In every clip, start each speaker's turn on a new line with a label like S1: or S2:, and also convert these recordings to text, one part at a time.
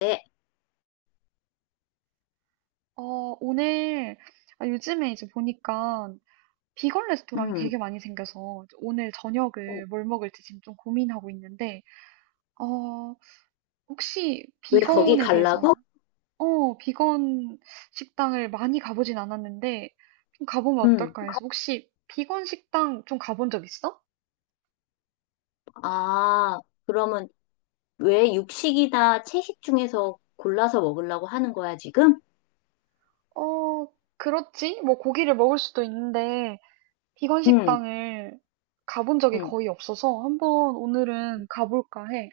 S1: 네.
S2: 오늘, 요즘에 이제 보니까 비건 레스토랑이
S1: 음.
S2: 되게 많이 생겨서 오늘 저녁을 뭘 먹을지 지금 좀 고민하고 있는데, 어, 혹시
S1: 왜 거기
S2: 비건에
S1: 가려
S2: 대해서,
S1: 갈라고?
S2: 비건 식당을 많이 가보진 않았는데, 좀 가보면
S1: 음.
S2: 어떨까 해서 혹시 비건 식당 좀 가본 적 있어?
S1: 아, 그러면 왜 육식이나 채식 중에서 골라서 먹으려고 하는 거야, 지금?
S2: 어, 그렇지. 뭐 고기를 먹을 수도 있는데, 비건
S1: 음.
S2: 식당을 가본 적이
S1: 음.
S2: 거의 없어서 한번 오늘은 가볼까 해.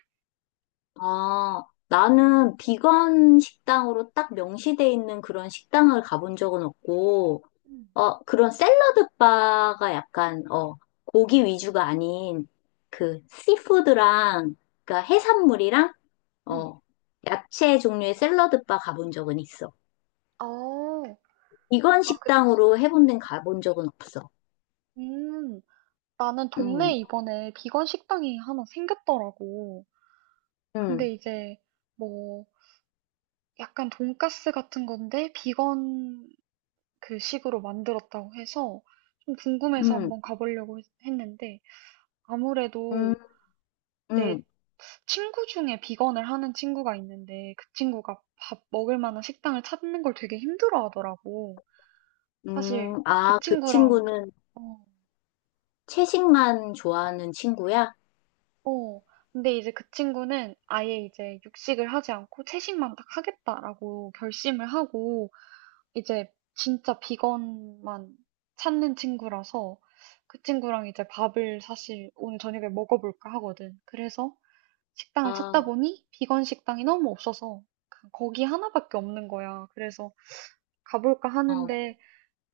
S1: 아, 나는 비건 식당으로 딱 명시돼 있는 그런 식당을 가본 적은 없고,
S2: 음.
S1: 그런 샐러드 바가 약간, 고기 위주가 아닌 그 씨푸드랑, 그러니까 해산물이랑,
S2: 음.
S1: 어, 야채 종류의 샐러드 바 가본 적은 있어.
S2: 어.
S1: 비건
S2: 아 그치.
S1: 식당으로 해본 데는 가본 적은 없어.
S2: 음. 나는 동네에
S1: 음,
S2: 이번에 비건 식당이 하나 생겼더라고.
S1: 음,
S2: 근데 이제 뭐 약간 돈가스 같은 건데 비건 그 식으로 만들었다고 해서 좀 궁금해서
S1: 음,
S2: 한번 가보려고 했는데
S1: 음,
S2: 아무래도 내
S1: 음,
S2: 친구 중에 비건을 하는 친구가 있는데 그 친구가 밥 먹을 만한 식당을 찾는 걸 되게 힘들어 하더라고. 사실 그
S1: 아, 그
S2: 친구랑.
S1: 친구는
S2: 어,
S1: 채식만 좋아하는 친구야?
S2: 어. 근데 이제 그 친구는 아예 이제 육식을 하지 않고 채식만 딱 하겠다라고 결심을 하고 이제 진짜 비건만 찾는 친구라서 그 친구랑 이제 밥을 사실 오늘 저녁에 먹어볼까 하거든. 그래서
S1: 아,
S2: 식당을 찾다
S1: 어,
S2: 보니 비건 식당이 너무 없어서 그냥 거기 하나밖에 없는 거야. 그래서 가볼까 하는데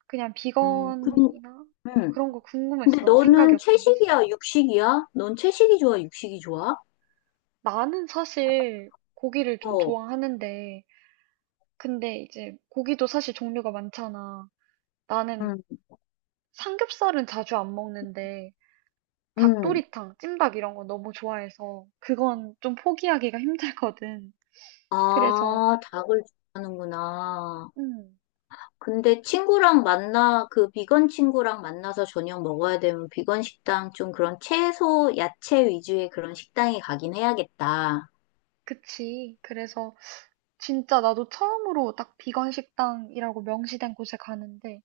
S2: 그냥
S1: 음, 근,
S2: 비건이나 뭐
S1: 음.
S2: 그런 거
S1: 근데
S2: 궁금했어. 생각이
S1: 너는
S2: 어떤지.
S1: 채식이야, 육식이야? 넌 채식이 좋아, 육식이 좋아?
S2: 나는 사실 고기를 좀
S1: 어,
S2: 좋아하는데, 근데 이제 고기도 사실 종류가 많잖아. 나는
S1: 음,
S2: 삼겹살은 자주 안 먹는데,
S1: 음.
S2: 닭도리탕, 찜닭 이런 거 너무 좋아해서, 그건 좀 포기하기가 힘들거든. 그래서,
S1: 아, 닭을 좋아하는구나.
S2: 음,
S1: 근데 그 비건 친구랑 만나서 저녁 먹어야 되면 비건 식당 좀 그런 채소, 야채 위주의 그런 식당에 가긴 해야겠다.
S2: 그치. 그래서 진짜 나도 처음으로 딱 비건 식당이라고 명시된 곳에 가는데,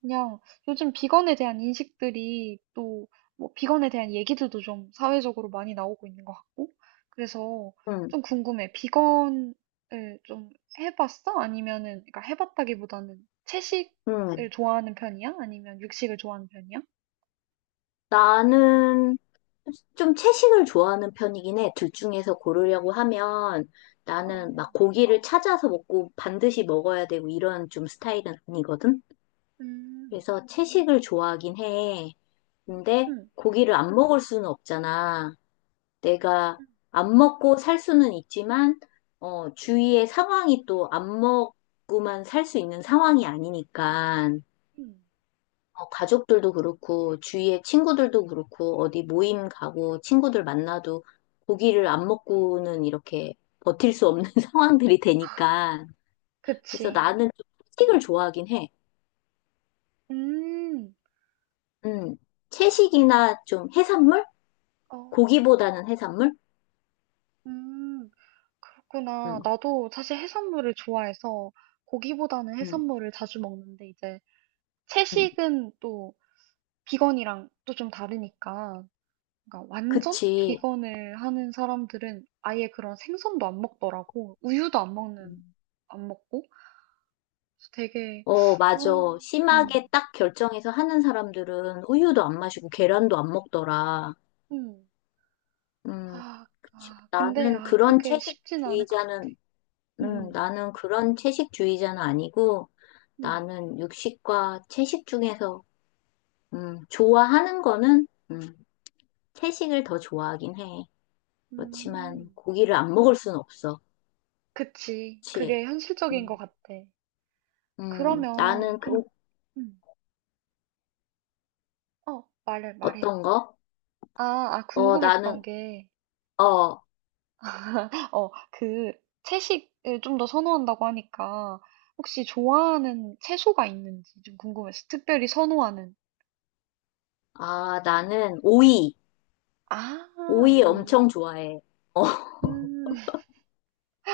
S2: 그냥 요즘 비건에 대한 인식들이 또 뭐 비건에 대한 얘기들도 좀 사회적으로 많이 나오고 있는 것 같고 그래서
S1: 응,
S2: 좀 궁금해. 비건을 좀 해봤어? 아니면은 그러니까 해봤다기보다는
S1: 응.
S2: 채식을 좋아하는 편이야? 아니면 육식을 좋아하는 편이야?
S1: 나는 좀 채식을 좋아하는 편이긴 해. 둘 중에서 고르려고 하면
S2: 어,
S1: 나는 막 고기를 찾아서 먹고 반드시 먹어야 되고 이런 좀 스타일은 아니거든?
S2: 음,
S1: 그래서 채식을 좋아하긴 해. 근데
S2: 음,
S1: 고기를 안 먹을 수는 없잖아. 내가
S2: 음.
S1: 안 먹고 살 수는 있지만, 주위의 상황이 또 안 먹고만 살 수 있는 상황이 아니니까,
S2: 음.
S1: 가족들도 그렇고, 주위의 친구들도 그렇고, 어디 모임 가고, 친구들 만나도 고기를 안 먹고는 이렇게 버틸 수 없는 상황들이 되니까. 그래서
S2: 그치.
S1: 나는 좀 채식을 좋아하긴 해.
S2: 음,
S1: 음, 채식이나 좀 해산물?
S2: 어,
S1: 고기보다는 해산물?
S2: 음,
S1: 음,
S2: 그렇구나. 나도 사실 해산물을 좋아해서 고기보다는
S1: 음,
S2: 해산물을 자주 먹는데 이제
S1: 음.
S2: 채식은 또 비건이랑 또 좀 다르니까 그러니까 완전
S1: 그치.
S2: 비건을 하는 사람들은 아예 그런 생선도 안 먹더라고. 우유도
S1: 음.
S2: 안 먹고. 그래서 되게. 아,
S1: 맞아. 심하게
S2: 음,
S1: 딱 결정해서 하는 사람들은 우유도 안 마시고 계란도 안 먹더라.
S2: 음.
S1: 음,
S2: 아,
S1: 그치.
S2: 근데 그게 쉽진 않을 것 같아. 음,
S1: 나는 그런 채식주의자는 아니고,
S2: 음,
S1: 나는 육식과 채식 중에서, 좋아하는 거는, 채식을 더 좋아하긴 해. 그렇지만
S2: 음.
S1: 고기를 안 먹을 순 없어.
S2: 그치.
S1: 그치.
S2: 그게 현실적인 것
S1: 음,
S2: 같아.
S1: 음,
S2: 그러면
S1: 나는
S2: 좀.
S1: 그,
S2: 음. 말해 말해.
S1: 어떤 거?
S2: 아,
S1: 어,
S2: 궁금했던
S1: 나는,
S2: 게
S1: 어,
S2: 그 채식을 좀 더 선호한다고 하니까 혹시 좋아하는 채소가 있는지 좀 궁금해서 특별히 선호하는.
S1: 나는 오이.
S2: 아,
S1: 오이
S2: 오이.
S1: 엄청 좋아해. 어,
S2: 음,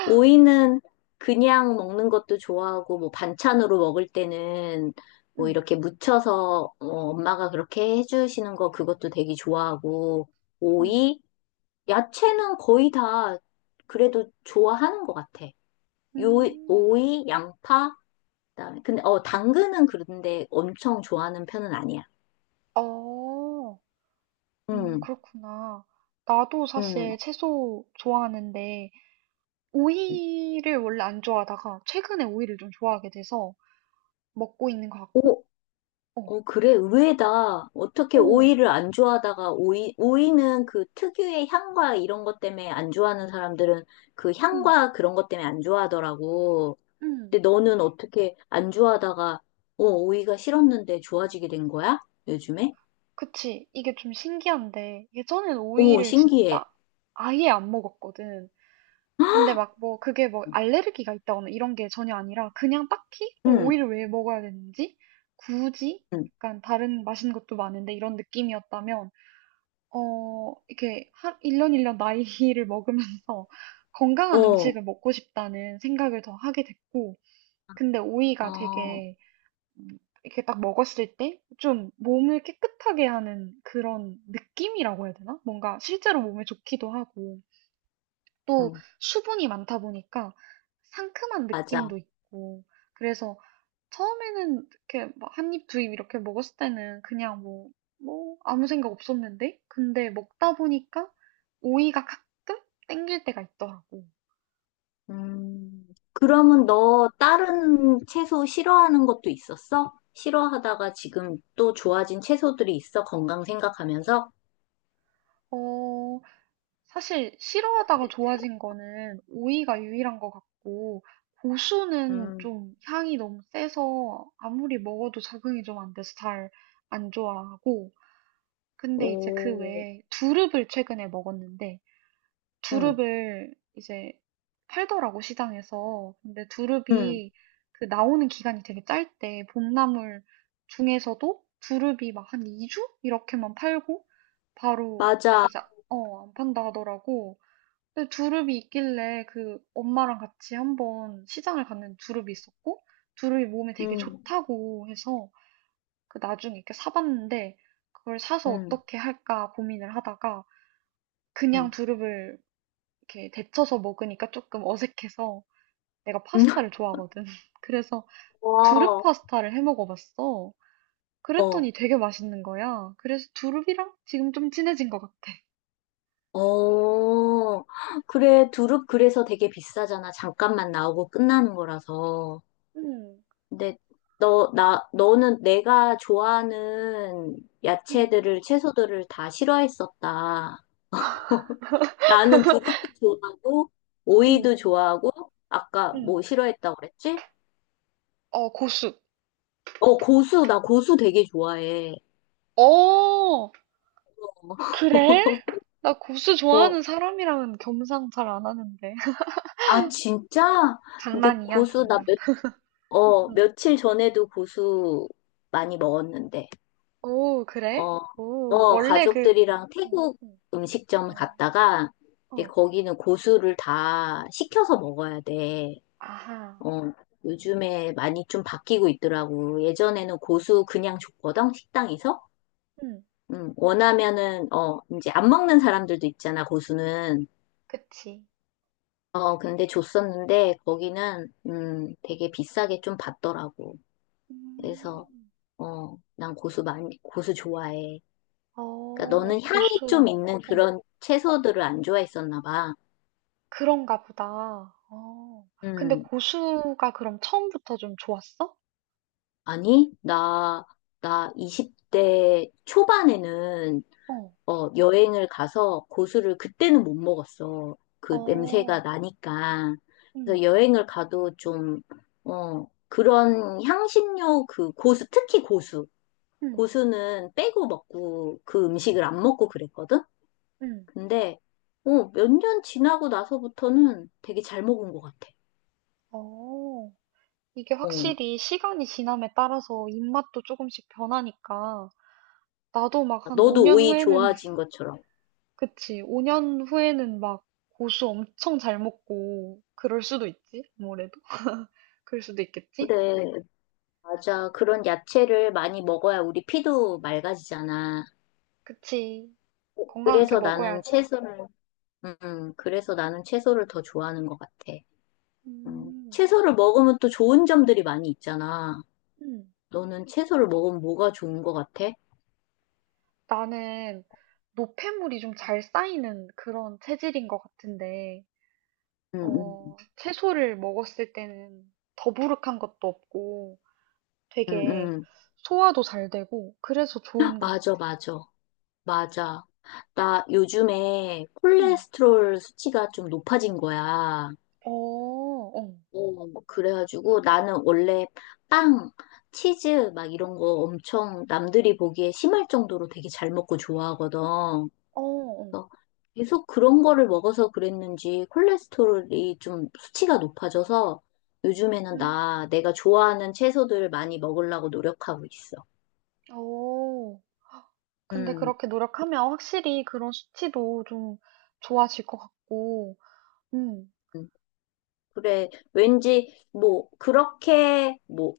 S1: 오이는 그냥 먹는 것도 좋아하고, 뭐 반찬으로 먹을 때는 뭐
S2: 음,
S1: 이렇게 무쳐서 엄마가 그렇게 해주시는 거 그것도 되게 좋아하고,
S2: 음,
S1: 오이, 야채는 거의 다 그래도 좋아하는 것 같아. 요,
S2: 음.
S1: 오이, 양파, 그다음에 근데 당근은 그런데 엄청 좋아하는 편은 아니야.
S2: 어,
S1: 음,
S2: 그렇구나. 나도 사실 채소 좋아하는데
S1: 음.
S2: 오이를 원래 안 좋아하다가 최근에 오이를 좀 좋아하게 돼서 먹고 있는 것 같고, 어,
S1: 그래, 의외다. 어떻게
S2: 오,
S1: 오이를 안 좋아하다가 오이는 그 특유의 향과 이런 것 때문에 안 좋아하는 사람들은 그
S2: 음,
S1: 향과 그런 것 때문에 안 좋아하더라고. 근데
S2: 음.
S1: 너는 어떻게 안 좋아하다가, 오이가 싫었는데 좋아지게 된 거야? 요즘에?
S2: 그치. 이게 좀 신기한데, 예전엔
S1: 오,
S2: 오이를 진짜
S1: 신기해.
S2: 아예 안 먹었거든. 근데 막 뭐, 그게 뭐
S1: 응,
S2: 알레르기가 있다거나 이런 게 전혀 아니라, 그냥 딱히 뭐
S1: 응,
S2: 오이를 왜 먹어야 되는지, 굳이
S1: 응.
S2: 약간 다른 맛있는 것도 많은데 이런 느낌이었다면, 이렇게 1년 1년 나이를 먹으면서 건강한
S1: 어,
S2: 음식을 먹고 싶다는 생각을 더 하게 됐고, 근데 오이가
S1: 어,
S2: 되게. 음, 이렇게 딱 먹었을 때 좀 몸을 깨끗하게 하는 그런 느낌이라고 해야 되나? 뭔가 실제로 몸에 좋기도 하고 또
S1: 응,
S2: 수분이 많다 보니까 상큼한
S1: 맞아.
S2: 느낌도 있고 그래서 처음에는 이렇게 막 한 입, 두입 이렇게 먹었을 때는 그냥 뭐 아무 생각 없었는데 근데 먹다 보니까 오이가 가끔 땡길 때가 있더라고.
S1: 음, 그러면 너 다른 채소 싫어하는 것도 있었어? 싫어하다가 지금 또 좋아진 채소들이 있어? 건강 생각하면서?
S2: 어, 사실 싫어하다가 좋아진 거는 오이가 유일한 것 같고 고수는
S1: 음,
S2: 좀 향이 너무 세서 아무리 먹어도 적응이 좀 안 돼서 잘 안 좋아하고 근데 이제 그
S1: 오,
S2: 외에 두릅을 최근에 먹었는데
S1: 음,
S2: 두릅을 이제 팔더라고 시장에서 근데
S1: 음,
S2: 두릅이 그 나오는 기간이 되게 짧대 봄나물 중에서도 두릅이 막 한 2주 이렇게만 팔고 바로
S1: 맞아.
S2: 이제 안 판다 하더라고. 근데 두릅이 있길래 그 엄마랑 같이 한번 시장을 갔는데 두릅이 있었고 두릅이 몸에 되게
S1: 음,
S2: 좋다고 해서 그 나중에 이렇게 사봤는데 그걸 사서
S1: 음,
S2: 어떻게 할까 고민을 하다가
S1: 음,
S2: 그냥
S1: 음.
S2: 두릅을 이렇게 데쳐서 먹으니까 조금 어색해서 내가 파스타를 좋아하거든. 그래서 두릅
S1: 와,
S2: 파스타를 해 먹어봤어.
S1: 어,
S2: 그랬더니 되게 맛있는 거야. 그래서 두릅이랑 지금 좀 친해진 것 같아.
S1: 어. 그래, 두릅 그래서 되게 비싸잖아. 잠깐만 나오고 끝나는 거라서.
S2: 응,
S1: 근데 너는 내가 좋아하는
S2: 응,
S1: 채소들을 다 싫어했었다. 나는 두릅도 좋아하고,
S2: 응,
S1: 오이도 좋아하고, 아까
S2: 응.
S1: 뭐 싫어했다고 그랬지?
S2: 어, 고수.
S1: 나 고수 되게 좋아해.
S2: 어! 그래? 나 고수
S1: 어,
S2: 좋아하는 사람이랑은 겸상 잘 안 하는데.
S1: 진짜? 근데
S2: 장난이야,
S1: 고수, 나
S2: 장난.
S1: 몇, 어,
S2: 응.
S1: 며칠 전에도 고수 많이 먹었는데.
S2: 오, 그래?
S1: 어,
S2: 오, 원래 그,
S1: 가족들이랑
S2: 응,
S1: 태국
S2: 응,
S1: 음식점
S2: 어,
S1: 갔다가, 근데
S2: 어,
S1: 거기는 고수를 다 시켜서 먹어야 돼.
S2: 아하,
S1: 어, 요즘에 많이 좀 바뀌고 있더라고. 예전에는 고수 그냥 줬거든, 식당에서.
S2: 응,
S1: 원하면은, 이제 안 먹는 사람들도 있잖아, 고수는.
S2: 그치.
S1: 근데 줬었는데, 거기는, 되게 비싸게 좀 받더라고. 그래서,
S2: 음,
S1: 난 고수 좋아해. 그러니까 너는 향이
S2: 고수,
S1: 좀 있는
S2: 어,
S1: 그런 채소들을 안 좋아했었나 봐.
S2: 그런가 보다. 어, 근데
S1: 음,
S2: 고수가 그럼 처음부터 좀 좋았어?
S1: 아니, 나 20대 초반에는
S2: 어,
S1: 여행을 가서 고수를 그때는 못 먹었어. 그 냄새가
S2: 어,
S1: 나니까. 그래서
S2: 응,
S1: 여행을 가도 좀, 그런 향신료 그 고수, 특히 고수.
S2: 응,
S1: 고수는 빼고 먹고 그 음식을 안 먹고 그랬거든?
S2: 응,
S1: 근데, 몇 년 지나고 나서부터는 되게 잘 먹은 것 같아.
S2: 어. 이게
S1: 어.
S2: 확실히 시간이 지남에 따라서 입맛도 조금씩 변하니까 나도 막 한
S1: 너도
S2: 5년
S1: 오이
S2: 후에는
S1: 좋아진 것처럼.
S2: 그치 5년 후에는 막 고수 엄청 잘 먹고 그럴 수도 있지 아무래도 그럴 수도
S1: 네.
S2: 있겠지
S1: 그래, 맞아. 그런 야채를 많이 먹어야 우리 피도 맑아지잖아.
S2: 그치 건강하게
S1: 그래서 나는
S2: 먹어야지.
S1: 채소를, 그래서 나는 채소를 더 좋아하는 것 같아.
S2: 음,
S1: 채소를 먹으면 또 좋은 점들이 많이 있잖아.
S2: 음.
S1: 너는 채소를 먹으면 뭐가 좋은 것 같아?
S2: 나는 노폐물이 좀 잘 쌓이는 그런 체질인 것 같은데
S1: 응 응.
S2: 채소를 먹었을 때는 더부룩한 것도 없고
S1: 응 응.
S2: 되게
S1: 응.
S2: 소화도 잘 되고 그래서 좋은 것 같아.
S1: 맞아, 맞아. 맞아. 나 요즘에
S2: 음.
S1: 콜레스테롤 수치가 좀 높아진 거야.
S2: 어, 어,
S1: 그래가지고 나는 원래 빵, 치즈 막 이런 거 엄청 남들이 보기에 심할 정도로 되게 잘 먹고 좋아하거든.
S2: 어, 어.
S1: 그래서 계속 그런 거를 먹어서 그랬는지 콜레스테롤이 좀 수치가 높아져서 요즘에는
S2: 음.
S1: 나 내가 좋아하는 채소들 많이 먹으려고 노력하고 있어.
S2: 오. 근데
S1: 음.
S2: 그렇게 노력하면 확실히 그런 수치도 좀 좋아질 것 같고, 음,
S1: 음. 그래, 왠지, 뭐, 그렇게, 뭐,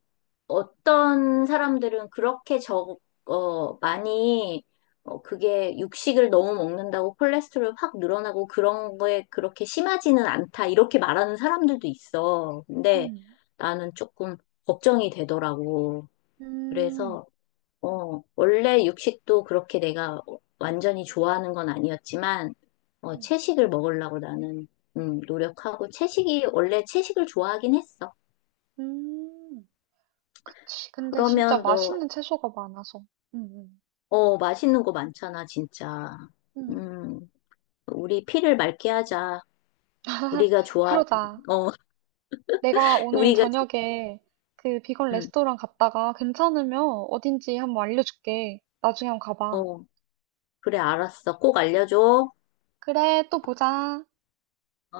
S1: 어떤 사람들은 그렇게 저 많이, 그게 육식을 너무 먹는다고 콜레스테롤 확 늘어나고 그런 거에 그렇게 심하지는 않다, 이렇게 말하는 사람들도 있어. 근데
S2: 음.
S1: 나는 조금 걱정이 되더라고.
S2: 음,
S1: 그래서, 원래 육식도 그렇게 내가 완전히 좋아하는 건 아니었지만,
S2: 음,
S1: 채식을 먹으려고 나는, 노력하고, 원래 채식을 좋아하긴 했어.
S2: 음. 그치. 근데 진짜
S1: 그러면 너,
S2: 맛있는 채소가 많아서, 음,
S1: 맛있는 거 많잖아, 진짜.
S2: 음.
S1: 음, 우리 피를 맑게 하자. 우리가 좋아하는,
S2: 그러자.
S1: 어,
S2: 내가 오늘
S1: 우리가, 좋-
S2: 저녁에 그 비건
S1: 음,
S2: 레스토랑 갔다가 괜찮으면 어딘지 한번 알려줄게. 나중에 한번 가봐.
S1: 어, 그래, 알았어. 꼭 알려줘.
S2: 그래, 또 보자.
S1: 어.